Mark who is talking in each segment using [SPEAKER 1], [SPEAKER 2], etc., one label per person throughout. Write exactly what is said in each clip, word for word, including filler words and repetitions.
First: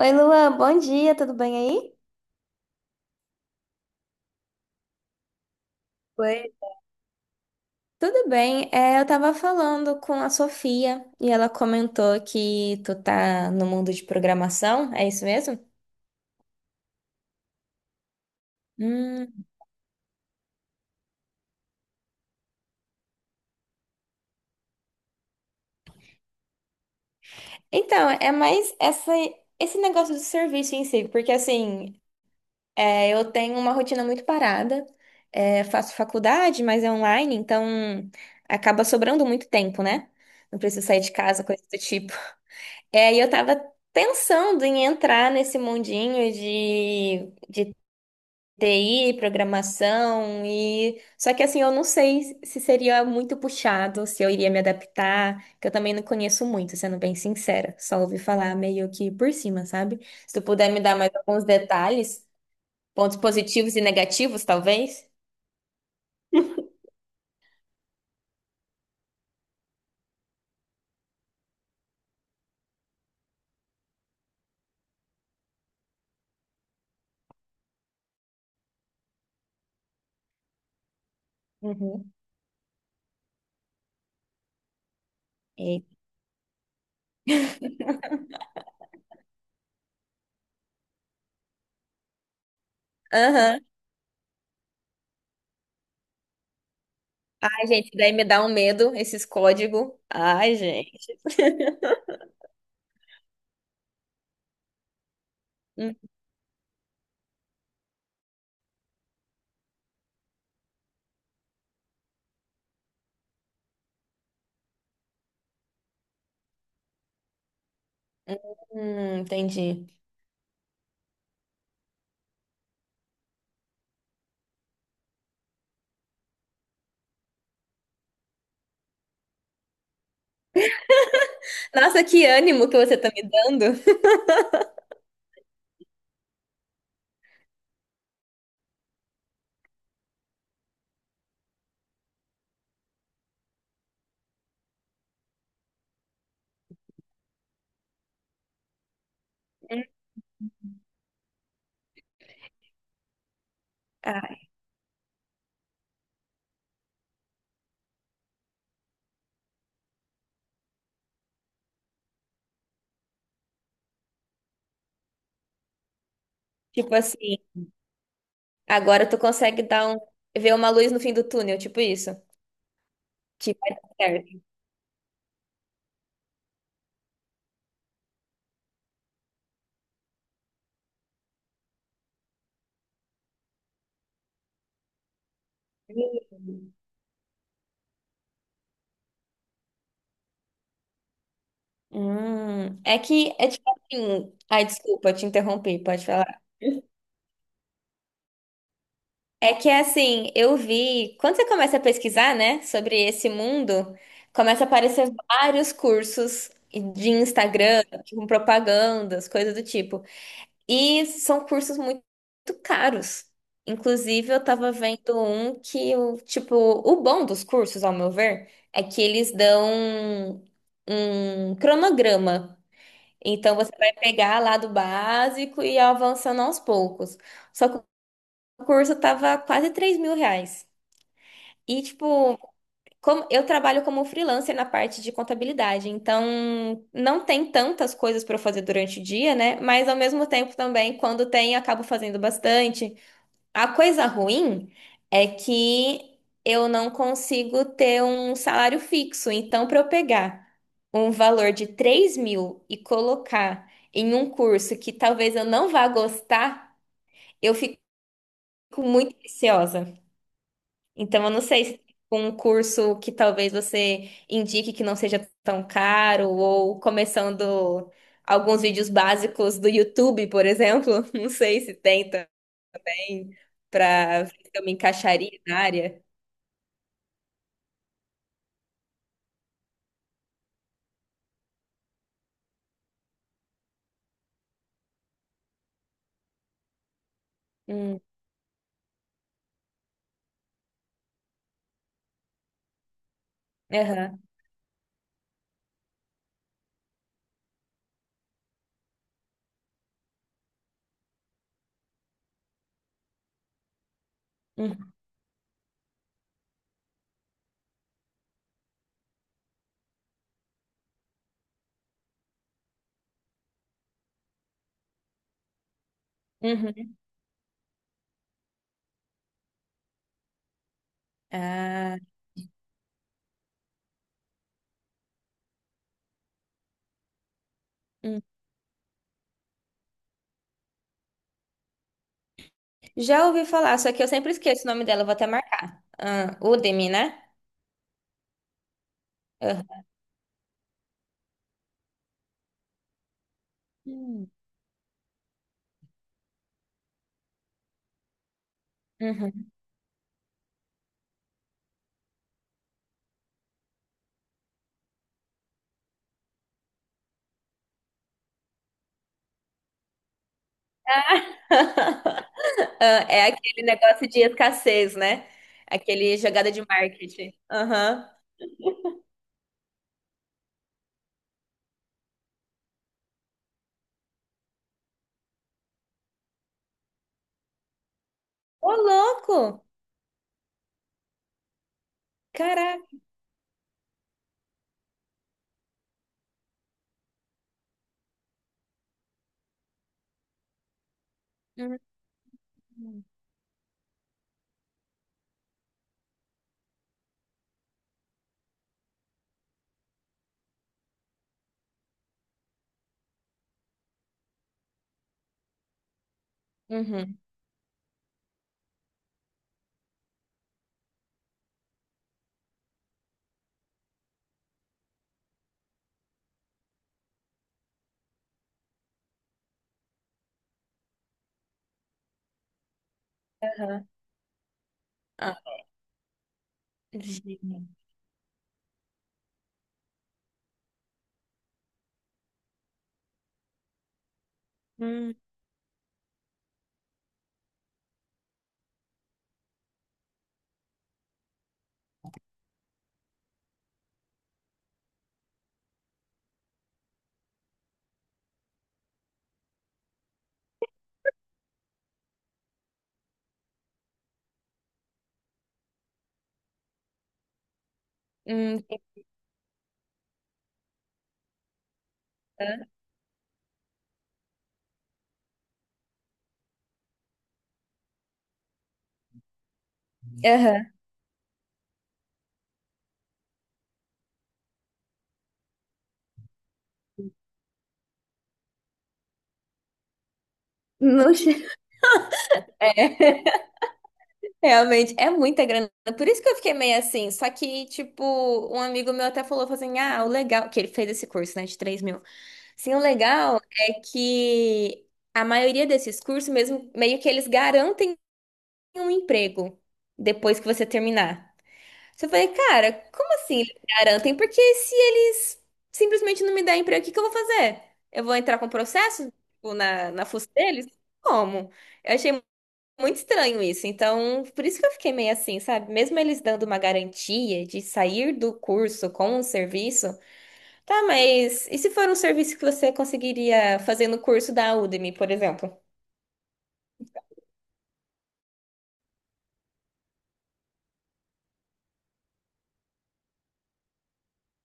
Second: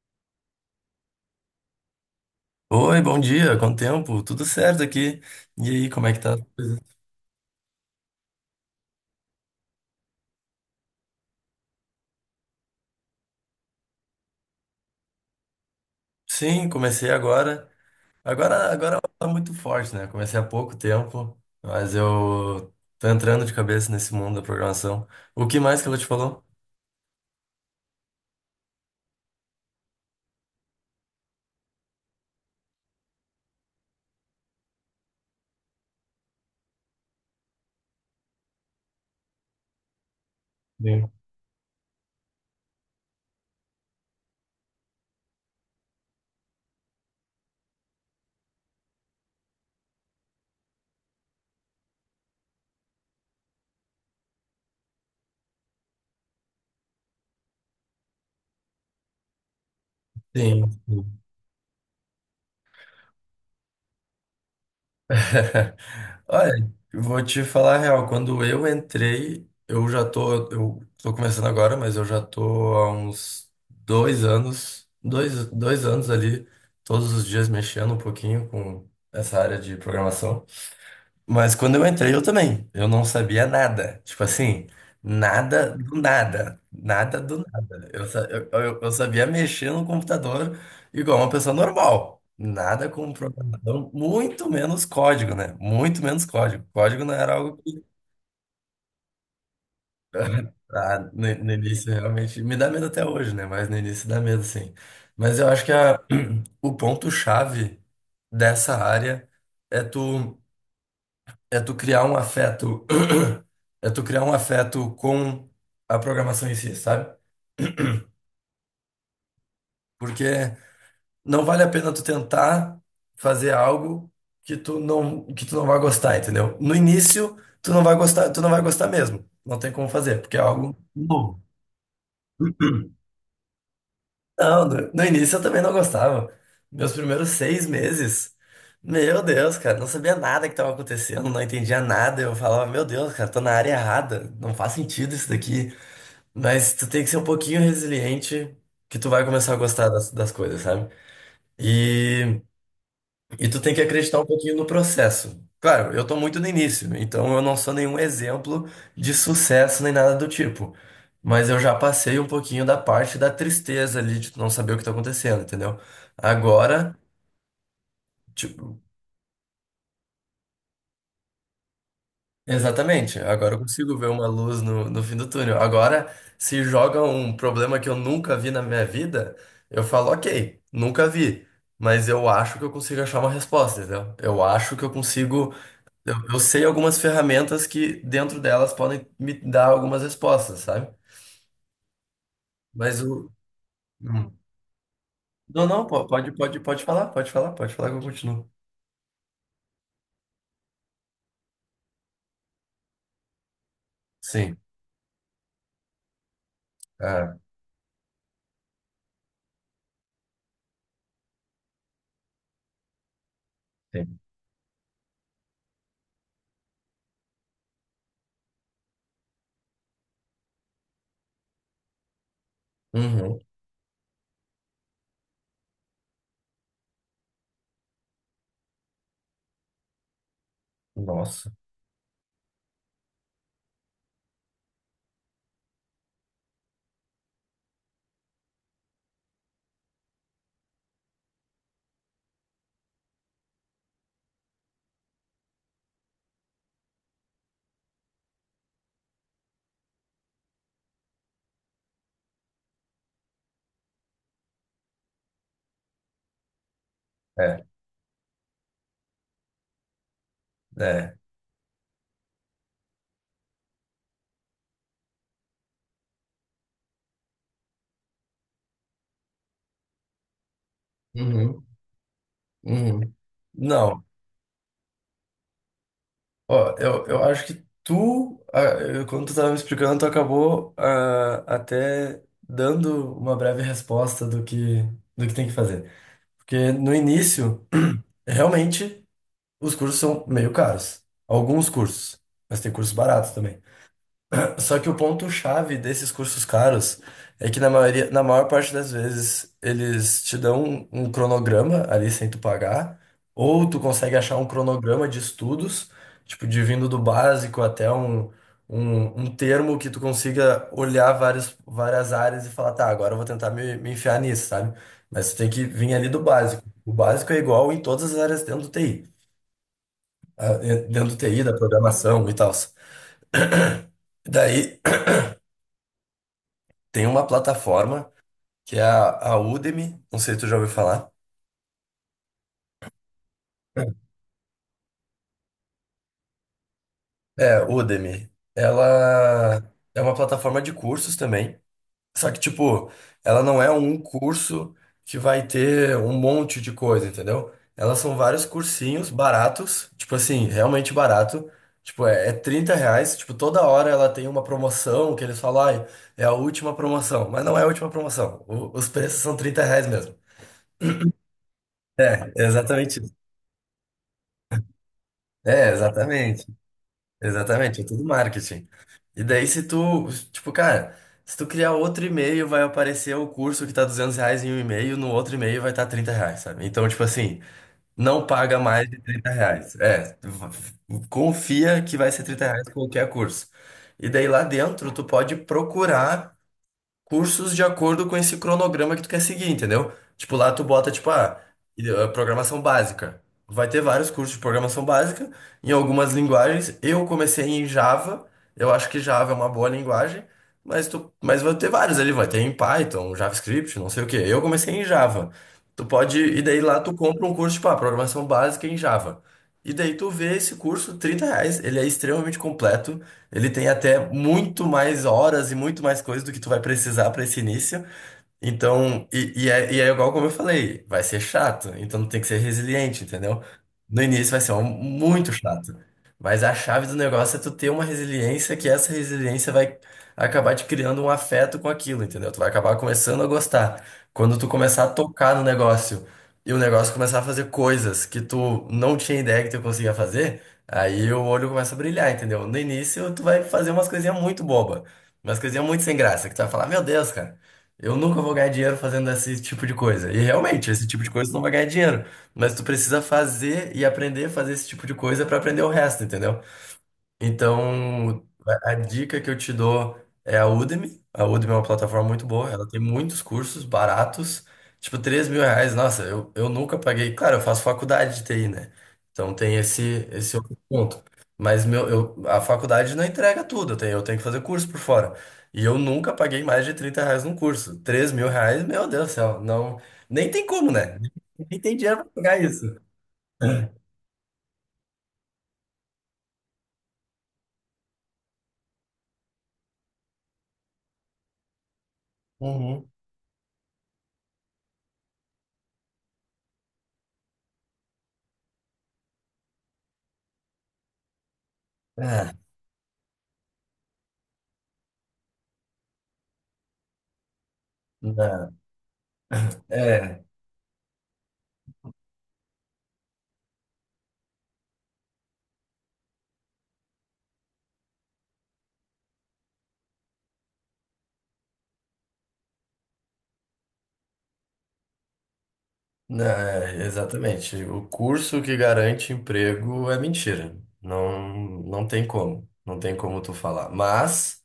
[SPEAKER 1] Oi, Luan, bom dia, tudo bem aí?
[SPEAKER 2] Oi, bom dia, quanto tempo? Tudo certo aqui. E aí, como é que tá as
[SPEAKER 1] Oi,
[SPEAKER 2] coisas?
[SPEAKER 1] tudo bem? É, eu tava falando com a Sofia e ela comentou que tu tá no mundo de programação, é isso mesmo?
[SPEAKER 2] Sim, comecei agora. Agora, agora tá
[SPEAKER 1] Hum.
[SPEAKER 2] muito forte, né? Comecei há pouco tempo, mas eu tô entrando de cabeça nesse mundo da programação. O que mais que ela te falou?
[SPEAKER 1] Então, é mais essa, esse negócio do serviço em si, porque assim, é, eu tenho uma rotina muito parada, é, faço faculdade, mas é online, então acaba sobrando muito tempo, né? Não preciso sair
[SPEAKER 2] Sim.
[SPEAKER 1] de casa, coisa do tipo. É, e eu tava pensando em entrar nesse mundinho de, de T I, programação, e só que assim, eu não sei se seria muito puxado, se eu iria me adaptar, que eu também não conheço muito, sendo bem sincera, só ouvi falar meio que por cima, sabe? Se tu puder me
[SPEAKER 2] Sim.
[SPEAKER 1] dar mais alguns detalhes, pontos positivos e negativos, talvez.
[SPEAKER 2] Olha, vou te falar a real. Quando eu entrei, eu já tô. Eu tô começando agora, mas eu já tô há uns dois anos, dois, dois anos ali, todos os dias mexendo um pouquinho com essa área de programação. Mas quando eu entrei,
[SPEAKER 1] Uhum.
[SPEAKER 2] eu também. Eu não sabia nada. Tipo assim, nada
[SPEAKER 1] Eita.
[SPEAKER 2] do nada. Nada do nada. Eu, sa- eu, eu eu sabia mexer no computador igual uma pessoa normal. Nada com
[SPEAKER 1] Aham.
[SPEAKER 2] programação, muito menos código, né? Muito menos código. Código não era algo
[SPEAKER 1] Ai,
[SPEAKER 2] que.
[SPEAKER 1] gente, daí me dá um medo esses códigos. Ai,
[SPEAKER 2] ah,
[SPEAKER 1] gente.
[SPEAKER 2] no, no início realmente me dá medo até hoje, né? Mas no início dá medo, sim. Mas eu acho que a- o ponto-chave dessa área é tu. É tu criar um afeto, é tu criar um afeto com a programação em si, sabe?
[SPEAKER 1] Hum, entendi.
[SPEAKER 2] Porque não vale a pena tu tentar fazer algo que tu não, que tu não vai gostar, entendeu? No início, tu não vai gostar, tu não vai gostar mesmo. Não tem como fazer, porque é algo novo.
[SPEAKER 1] Nossa, que ânimo que você tá me dando.
[SPEAKER 2] Não, no, no início eu também não gostava. Meus primeiros seis meses, meu Deus, cara, não sabia nada que estava acontecendo, não entendia nada. Eu falava, meu Deus, cara, tô na área errada, não faz sentido isso daqui. Mas tu tem que ser um pouquinho resiliente que tu vai começar a
[SPEAKER 1] Hum.
[SPEAKER 2] gostar das, das coisas, sabe? E, e tu tem que acreditar um pouquinho no processo. Claro, eu tô muito no início, então eu não sou nenhum exemplo de sucesso nem nada do tipo. Mas eu já passei um pouquinho da parte da tristeza ali de tu não saber o que tá acontecendo, entendeu?
[SPEAKER 1] Tipo
[SPEAKER 2] Agora,
[SPEAKER 1] assim,
[SPEAKER 2] ti-
[SPEAKER 1] agora tu consegue dar um, ver uma luz no fim do túnel, tipo isso.
[SPEAKER 2] exatamente.
[SPEAKER 1] Que
[SPEAKER 2] Agora eu
[SPEAKER 1] vai
[SPEAKER 2] consigo ver
[SPEAKER 1] dar
[SPEAKER 2] uma luz no, no fim do túnel. Agora, se joga um problema que eu nunca vi na minha vida, eu falo, ok, nunca vi. Mas eu acho que eu consigo achar uma resposta, entendeu? Eu acho que eu consigo. Eu, eu sei
[SPEAKER 1] certo.
[SPEAKER 2] algumas ferramentas que dentro delas podem me dar algumas respostas, sabe?
[SPEAKER 1] Hum, é
[SPEAKER 2] Mas o.
[SPEAKER 1] que é tipo
[SPEAKER 2] Hum.
[SPEAKER 1] assim. Ai, desculpa, te
[SPEAKER 2] Não,
[SPEAKER 1] interrompi,
[SPEAKER 2] não, po-
[SPEAKER 1] pode
[SPEAKER 2] pode,
[SPEAKER 1] falar.
[SPEAKER 2] pode, pode falar, pode falar, pode falar que eu continuo.
[SPEAKER 1] É que assim, eu vi. Quando você começa a pesquisar, né, sobre esse mundo,
[SPEAKER 2] Sim.
[SPEAKER 1] começa a aparecer vários cursos de
[SPEAKER 2] Ah,
[SPEAKER 1] Instagram, com propagandas, coisas do tipo. E são cursos muito, muito caros.
[SPEAKER 2] sim.
[SPEAKER 1] Inclusive, eu tava vendo um que, o tipo, o bom dos cursos, ao meu ver, é que eles dão um cronograma.
[SPEAKER 2] Uhum.
[SPEAKER 1] Então você vai pegar lá do básico e avançando aos poucos. Só que o curso tava quase três mil reais.
[SPEAKER 2] Nossa.
[SPEAKER 1] E tipo, como eu trabalho como freelancer na parte de contabilidade, então não tem tantas coisas para fazer durante o dia, né? Mas ao mesmo tempo também, quando tem, eu acabo fazendo bastante. A coisa ruim é que eu não consigo ter um salário fixo. Então, para eu pegar um valor de três mil e colocar em um curso que talvez eu não vá gostar, eu
[SPEAKER 2] É,
[SPEAKER 1] fico muito receosa.
[SPEAKER 2] é.
[SPEAKER 1] Então, eu não sei se com um curso que talvez você indique que não seja tão caro, ou começando alguns vídeos básicos do YouTube, por exemplo. Não sei
[SPEAKER 2] Uhum.
[SPEAKER 1] se tem também,
[SPEAKER 2] Uhum. Não.
[SPEAKER 1] para ver se eu me encaixaria na área.
[SPEAKER 2] Ó, eu, eu acho que tu, ah, eu- quando tu tava me explicando, tu acabou ah, até dando uma breve resposta do que, do que, tem que fazer. Porque no início,
[SPEAKER 1] Hum,
[SPEAKER 2] realmente, os cursos são meio caros. Alguns cursos, mas tem cursos baratos também.
[SPEAKER 1] aham,
[SPEAKER 2] Só que o ponto-chave desses cursos caros é que na maioria, na maior parte das vezes eles te dão um, um, cronograma ali sem tu pagar, ou tu consegue achar um
[SPEAKER 1] hum,
[SPEAKER 2] cronograma de estudos, tipo, de vindo do básico até um, um, um termo que tu consiga olhar várias, várias áreas e falar, tá, agora eu vou tentar me, me enfiar nisso, sabe? Mas tu tem que vir ali do básico. O
[SPEAKER 1] uhum,
[SPEAKER 2] básico é igual em todas as áreas dentro do T I, ah, eh, dentro do T I, da
[SPEAKER 1] ah,
[SPEAKER 2] programação e tal. Daí tem uma plataforma
[SPEAKER 1] hum.
[SPEAKER 2] que é a, a Udemy, não sei se tu já ouviu falar.
[SPEAKER 1] Já ouvi falar, só que eu sempre esqueço o nome dela, eu vou até marcar. Ah, Udemy, né?
[SPEAKER 2] É, Udemy. Ela
[SPEAKER 1] Aham.
[SPEAKER 2] é uma plataforma de cursos também. Só que, tipo, ela não é um
[SPEAKER 1] Hum,
[SPEAKER 2] curso que vai ter um monte de coisa, entendeu? Elas são vários cursinhos
[SPEAKER 1] uhum.
[SPEAKER 2] baratos, tipo assim, realmente barato. Tipo, é, é trinta reais. Tipo, toda hora ela tem uma promoção que eles falam, ai, é a última promoção. Mas não é a última promoção. O- os preços são trinta reais mesmo. É, exatamente
[SPEAKER 1] Ah,
[SPEAKER 2] isso.
[SPEAKER 1] é aquele negócio de escassez, né?
[SPEAKER 2] É,
[SPEAKER 1] Aquele
[SPEAKER 2] exatamente.
[SPEAKER 1] jogada de marketing.
[SPEAKER 2] Exatamente, é tudo
[SPEAKER 1] Aham.
[SPEAKER 2] marketing. E daí se tu, tipo, cara, se tu criar outro e-mail, vai aparecer o curso que tá duzentos reais em um e-mail, no outro e-mail vai estar tá trinta reais, sabe? Então, tipo assim, não paga
[SPEAKER 1] Ô,
[SPEAKER 2] mais de trinta
[SPEAKER 1] louco!
[SPEAKER 2] reais. É, v- confia que vai ser trinta reais
[SPEAKER 1] Caraca!
[SPEAKER 2] qualquer curso. E daí lá dentro, tu pode procurar cursos de acordo com esse cronograma que tu quer seguir, entendeu? Tipo, lá tu bota, tipo, ah,
[SPEAKER 1] Uhum,
[SPEAKER 2] e- ah, programação básica. Vai ter vários cursos de programação básica em algumas linguagens. Eu comecei em Java, eu acho que Java é uma boa linguagem, mas tu, mas vai ter vários ali, vai ter em Python, JavaScript, não sei o quê. Eu comecei em Java. Tu pode, e daí lá tu
[SPEAKER 1] uhum,
[SPEAKER 2] compra um curso, tipo, ah, programação básica em Java. E daí tu vê esse curso, trinta reais, ele é extremamente completo, ele tem até muito mais horas e muito mais coisas do que tu vai precisar para esse início. Então, e, e, é, e é igual como eu falei, vai ser chato, então tem que ser resiliente, entendeu?
[SPEAKER 1] aham.
[SPEAKER 2] No início vai ser um- muito
[SPEAKER 1] Ah,
[SPEAKER 2] chato, mas a chave do negócio
[SPEAKER 1] gente.
[SPEAKER 2] é tu ter uma resiliência que essa resiliência vai acabar te criando um afeto com aquilo, entendeu? Tu vai acabar começando a gostar. Quando tu começar a
[SPEAKER 1] Hum,
[SPEAKER 2] tocar no negócio e o negócio começar a fazer coisas que tu não tinha ideia que tu conseguia fazer, aí o olho começa a brilhar, entendeu? No início tu vai fazer umas coisinhas muito bobas umas coisinhas muito sem graça, que tu vai falar, meu Deus, cara. Eu nunca vou ganhar dinheiro fazendo esse tipo de coisa. E realmente, esse tipo de coisa tu não vai ganhar dinheiro. Mas tu precisa fazer e aprender a fazer esse tipo de coisa pra aprender o resto, entendeu? Então,
[SPEAKER 1] hum,
[SPEAKER 2] a a dica que eu te dou é a Udemy. A Udemy é uma plataforma muito boa,
[SPEAKER 1] aham.
[SPEAKER 2] ela tem muitos cursos baratos, tipo três mil reais. Nossa, eu, eu nunca paguei. Claro, eu faço faculdade de T I, né? Então tem esse, esse outro
[SPEAKER 1] Aham.
[SPEAKER 2] ponto. Mas meu, eu, a faculdade não entrega tudo, eu tenho, eu tenho que fazer curso por fora. E eu nunca paguei mais de trinta reais num curso. Três mil reais, meu Deus do céu, não, nem tem como, né?
[SPEAKER 1] Não che-
[SPEAKER 2] Nem tem dinheiro pra pagar isso.
[SPEAKER 1] É. Realmente, é muita grana. Por isso que eu fiquei meio assim. Só que, tipo, um amigo meu até falou, falou assim: ah, o legal, que ele fez esse curso, né, de três mil. Sim, o
[SPEAKER 2] Uhum.
[SPEAKER 1] legal é que a maioria desses cursos, mesmo, meio que eles garantem um emprego depois que você terminar. Só eu falei,
[SPEAKER 2] Ah,
[SPEAKER 1] cara, como assim eles garantem? Porque se eles simplesmente não me derem emprego, o que que eu vou fazer? Eu vou entrar com
[SPEAKER 2] não.
[SPEAKER 1] processo, tipo, na, na
[SPEAKER 2] É.
[SPEAKER 1] fuça deles? Como? Eu achei muito estranho isso. Então, por isso que eu fiquei meio assim, sabe? Mesmo eles dando uma garantia de sair do curso com um serviço, tá, mas e se for um serviço que você conseguiria fazer no curso da Udemy, por exemplo?
[SPEAKER 2] Não, é, exatamente. O curso que garante emprego é mentira. Não, não tem como. Não tem como tu falar. Mas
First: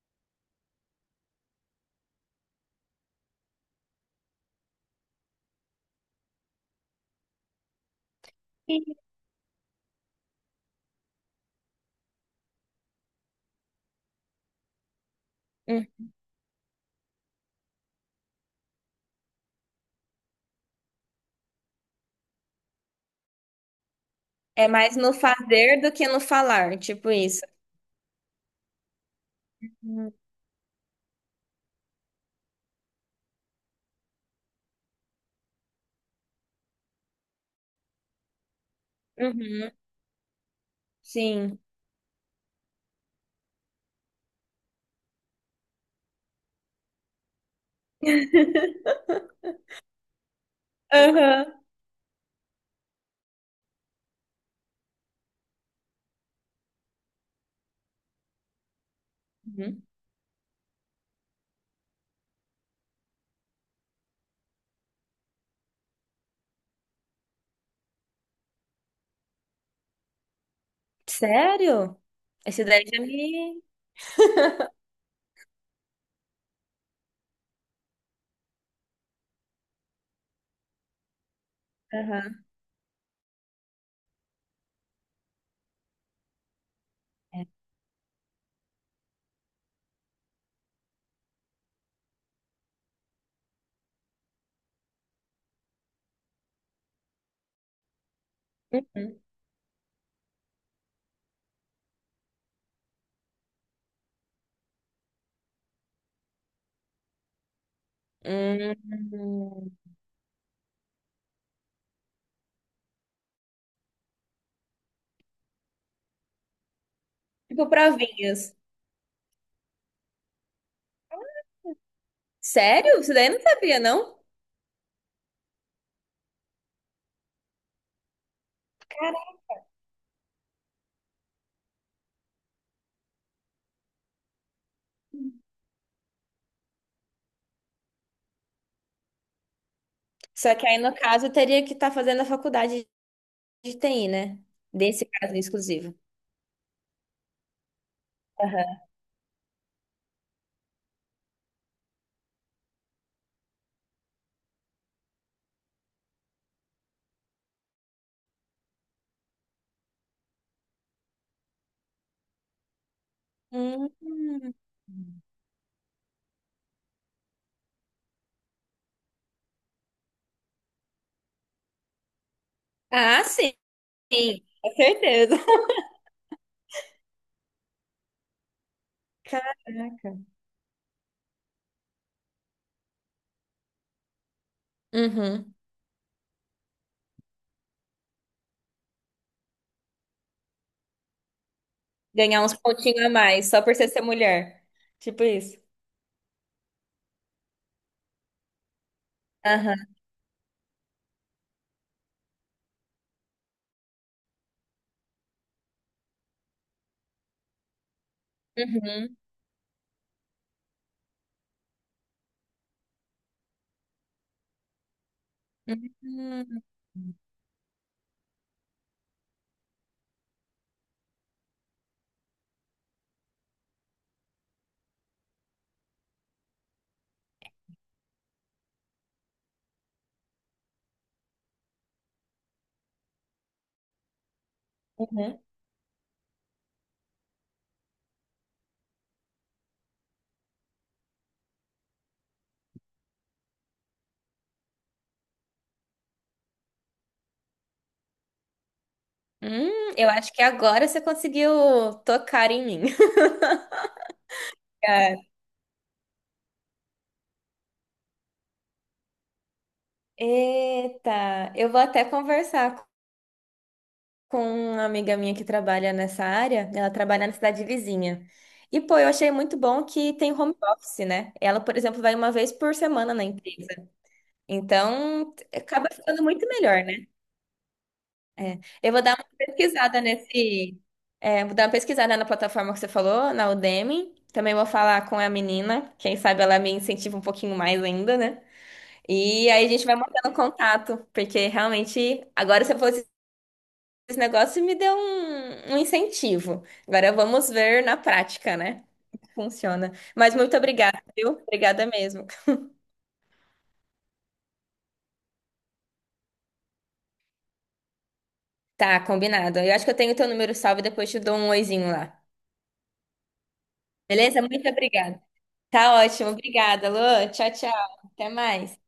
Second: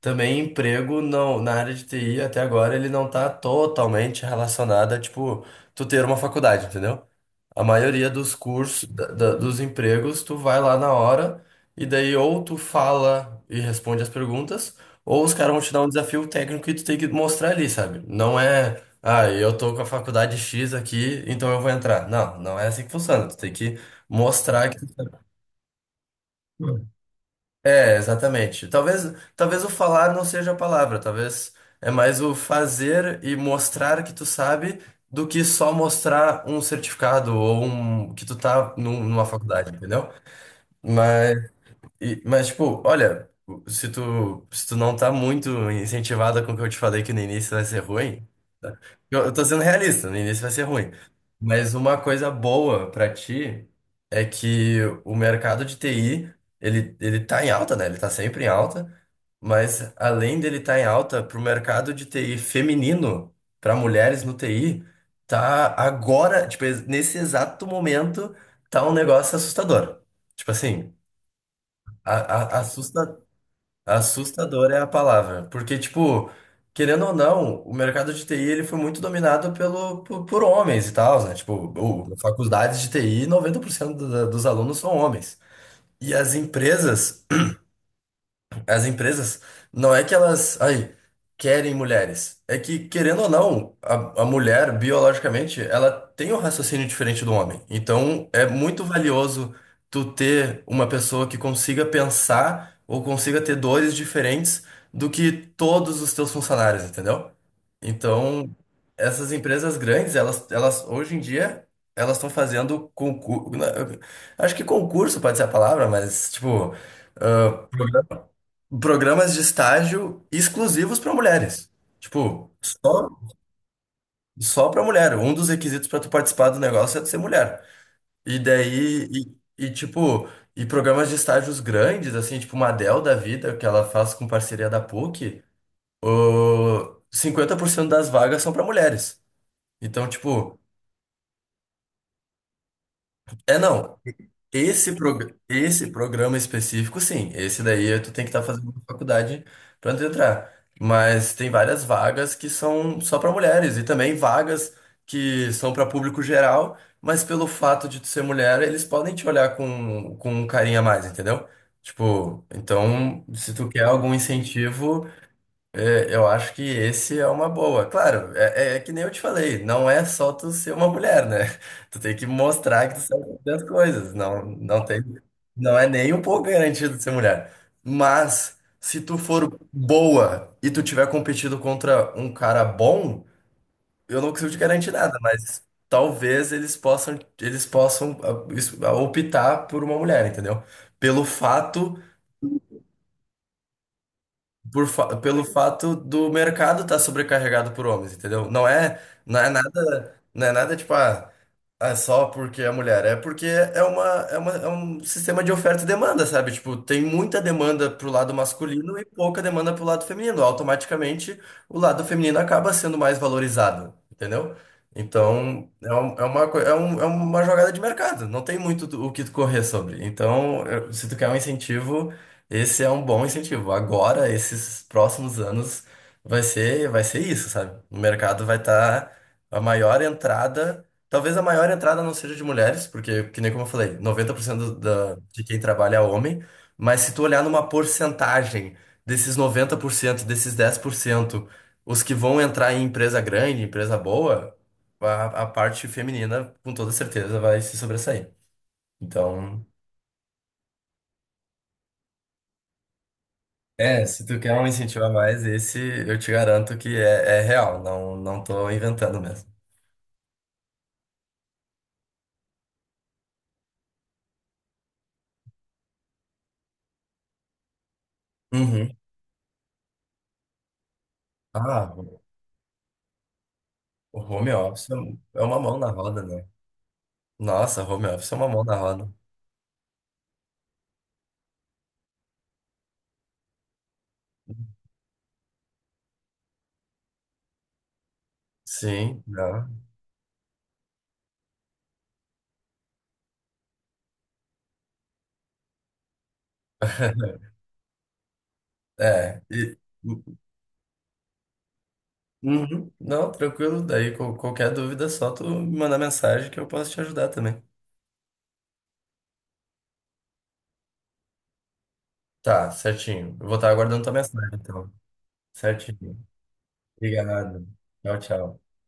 [SPEAKER 2] também emprego não, na área de T I até agora ele não tá totalmente relacionado a, tipo, tu ter uma faculdade, entendeu? A maioria dos cursos, da- da- dos empregos, tu vai lá na hora e daí ou tu fala e responde as perguntas, ou os caras vão te dar um
[SPEAKER 1] Hum.
[SPEAKER 2] desafio técnico e tu tem que mostrar ali, sabe? Não é, ah, eu tô com a faculdade X aqui, então eu vou entrar. Não, não é assim que funciona. Tu tem que mostrar
[SPEAKER 1] É
[SPEAKER 2] que
[SPEAKER 1] mais no fazer do que no falar, tipo isso.
[SPEAKER 2] é, exatamente. Talvez, talvez o
[SPEAKER 1] Uhum.
[SPEAKER 2] falar não seja a palavra, talvez é mais o fazer e mostrar que tu sabe do que só mostrar um certificado ou um, que tu tá num- numa
[SPEAKER 1] Uhum.
[SPEAKER 2] faculdade, entendeu? Mas
[SPEAKER 1] Sim.
[SPEAKER 2] e- mas, tipo, olha, se tu, se tu não tá muito incentivada com o que eu te falei que no início vai ser ruim, tá? Eu, eu tô sendo realista, no início vai ser ruim.
[SPEAKER 1] Aham.
[SPEAKER 2] Mas uma coisa boa pra ti é que o mercado de T I, ele, ele tá em alta, né? Ele tá sempre em alta,
[SPEAKER 1] Uhum.
[SPEAKER 2] mas além dele tá em alta, pro mercado de T I feminino, pra mulheres no T I, tá agora, tipo, nesse exato momento, tá um negócio assustador. Tipo assim.
[SPEAKER 1] Sério?
[SPEAKER 2] A- a-
[SPEAKER 1] Esse ideia já
[SPEAKER 2] assusta-
[SPEAKER 1] me.
[SPEAKER 2] assustadora é a palavra, porque, tipo, querendo ou não, o mercado de T I ele foi muito dominado pelo, por, por homens e tal, né? Tipo, o,
[SPEAKER 1] Aham.
[SPEAKER 2] faculdades de T I, noventa por cento do- dos alunos são homens. E as empresas,
[SPEAKER 1] É.
[SPEAKER 2] as empresas, não é que elas, ai querem mulheres. É que, querendo ou não, a, a mulher, biologicamente, ela tem um raciocínio diferente do homem. Então, é muito
[SPEAKER 1] Uhum.
[SPEAKER 2] valioso tu ter uma pessoa que consiga pensar ou consiga ter dores diferentes do que todos os teus funcionários, entendeu? Então, essas
[SPEAKER 1] Hum.
[SPEAKER 2] empresas grandes, elas, elas hoje em dia, elas estão fazendo concurso. Acho que concurso pode ser a palavra, mas, tipo
[SPEAKER 1] Tipo provinhas.
[SPEAKER 2] programas de estágio exclusivos para mulheres. Tipo,
[SPEAKER 1] Sério?
[SPEAKER 2] só,
[SPEAKER 1] Isso daí eu não sabia, não?
[SPEAKER 2] só para mulher. Um dos requisitos para tu participar do negócio é tu ser mulher. E daí, e, e, tipo, e programas de estágios grandes, assim, tipo uma Dell da vida, que ela faz com parceria da PUC, o cinquenta por cento das vagas são para mulheres. Então,
[SPEAKER 1] Só
[SPEAKER 2] tipo,
[SPEAKER 1] que aí, no caso, eu teria que estar fazendo a faculdade
[SPEAKER 2] é
[SPEAKER 1] de
[SPEAKER 2] não.
[SPEAKER 1] T I, né?
[SPEAKER 2] Esse,
[SPEAKER 1] Desse caso
[SPEAKER 2] prog... esse
[SPEAKER 1] exclusivo.
[SPEAKER 2] programa específico, sim. Esse daí tu tem que estar fazendo
[SPEAKER 1] Aham.
[SPEAKER 2] faculdade para entrar. Mas tem várias vagas que são só para mulheres e também vagas que são para público geral, mas pelo fato de tu ser mulher, eles podem te olhar com, com, um carinho a mais, entendeu? Tipo, então, se tu quer
[SPEAKER 1] Hum.
[SPEAKER 2] algum incentivo, é, eu acho que esse é uma boa. Claro, é, é é que nem eu te falei, não é só tu ser uma mulher, né? Tu tem que mostrar que tu
[SPEAKER 1] Ah,
[SPEAKER 2] sabe
[SPEAKER 1] sim,
[SPEAKER 2] fazer as coisas. Não,
[SPEAKER 1] com
[SPEAKER 2] não tem,
[SPEAKER 1] certeza.
[SPEAKER 2] não é nem um pouco garantido ser mulher. Mas se tu for
[SPEAKER 1] Caraca.
[SPEAKER 2] boa e tu tiver competido contra um cara bom, eu não consigo te garantir nada,
[SPEAKER 1] Uhum.
[SPEAKER 2] mas talvez eles possam, eles possam ah, isso- ah, optar por uma mulher, entendeu? Pelo fato
[SPEAKER 1] Ganhar uns pontinhos a mais, só por você ser mulher.
[SPEAKER 2] por fa-
[SPEAKER 1] Tipo
[SPEAKER 2] pelo
[SPEAKER 1] isso.
[SPEAKER 2] fato do mercado estar sobrecarregado por homens, entendeu? Não é, não é
[SPEAKER 1] Aham.
[SPEAKER 2] nada, não é nada tipo, ah, é só porque é mulher, é porque é uma, é uma, é um sistema de oferta e demanda, sabe? Tipo, tem muita demanda pro lado masculino e
[SPEAKER 1] Uhum.
[SPEAKER 2] pouca demanda pro lado feminino. Automaticamente, o lado feminino acaba sendo mais valorizado, entendeu? Então, é, um- é uma, coi-
[SPEAKER 1] Uhum.
[SPEAKER 2] é, um- é uma jogada de mercado, não tem muito do- o que tu correr sobre. Então, eu- se tu quer um incentivo. Esse é um bom incentivo. Agora, esses próximos anos, vai ser, vai ser isso, sabe? O mercado vai estar a maior entrada. Talvez a maior entrada não seja de mulheres, porque, que nem como eu falei, noventa por cento da,
[SPEAKER 1] Uhum.
[SPEAKER 2] de quem trabalha é homem. Mas se tu olhar numa porcentagem desses noventa por cento desses dez por cento os que vão entrar em empresa grande, empresa boa, a, a parte feminina, com toda certeza, vai se sobressair. Então.
[SPEAKER 1] Hum, eu acho que agora você conseguiu tocar em mim.
[SPEAKER 2] É, se tu quer um incentivo a
[SPEAKER 1] Cara.
[SPEAKER 2] mais, esse eu te garanto que é, é real, não, não tô inventando mesmo.
[SPEAKER 1] Eita, eu vou até conversar com uma amiga minha que trabalha nessa área, ela trabalha na cidade vizinha. E,
[SPEAKER 2] Uhum.
[SPEAKER 1] pô, eu achei muito bom que tem home office, né? Ela, por
[SPEAKER 2] Ah,
[SPEAKER 1] exemplo, vai uma vez por semana na empresa.
[SPEAKER 2] o home office é
[SPEAKER 1] Então,
[SPEAKER 2] é uma mão
[SPEAKER 1] acaba
[SPEAKER 2] na
[SPEAKER 1] ficando
[SPEAKER 2] roda, né?
[SPEAKER 1] muito melhor, né?
[SPEAKER 2] Nossa, home office é uma
[SPEAKER 1] É.
[SPEAKER 2] mão na
[SPEAKER 1] Eu vou
[SPEAKER 2] roda.
[SPEAKER 1] dar uma pesquisada nesse. É, vou dar uma pesquisada na plataforma que você falou, na Udemy. Também vou falar com a menina. Quem sabe ela me incentiva um pouquinho mais ainda, né?
[SPEAKER 2] Sim,
[SPEAKER 1] E aí
[SPEAKER 2] não.
[SPEAKER 1] a gente vai mantendo contato, porque realmente agora você falou esse negócio me deu um, um incentivo. Agora vamos ver na prática, né?
[SPEAKER 2] É, e-
[SPEAKER 1] Funciona. Mas muito obrigada, viu? Obrigada mesmo.
[SPEAKER 2] Uhum. Não, tranquilo, daí qual- qualquer dúvida é só tu me mandar mensagem que eu posso te ajudar também.
[SPEAKER 1] Tá, combinado. Eu acho que eu tenho teu número salvo e depois te dou um oizinho lá.
[SPEAKER 2] Tá, certinho. Eu vou estar aguardando tua
[SPEAKER 1] Beleza?
[SPEAKER 2] mensagem,
[SPEAKER 1] Muito
[SPEAKER 2] então.
[SPEAKER 1] obrigada. Tá
[SPEAKER 2] Certinho.
[SPEAKER 1] ótimo. Obrigada, Lu. Tchau,
[SPEAKER 2] Obrigado.
[SPEAKER 1] tchau.
[SPEAKER 2] Tchau,
[SPEAKER 1] Até
[SPEAKER 2] tchau.
[SPEAKER 1] mais.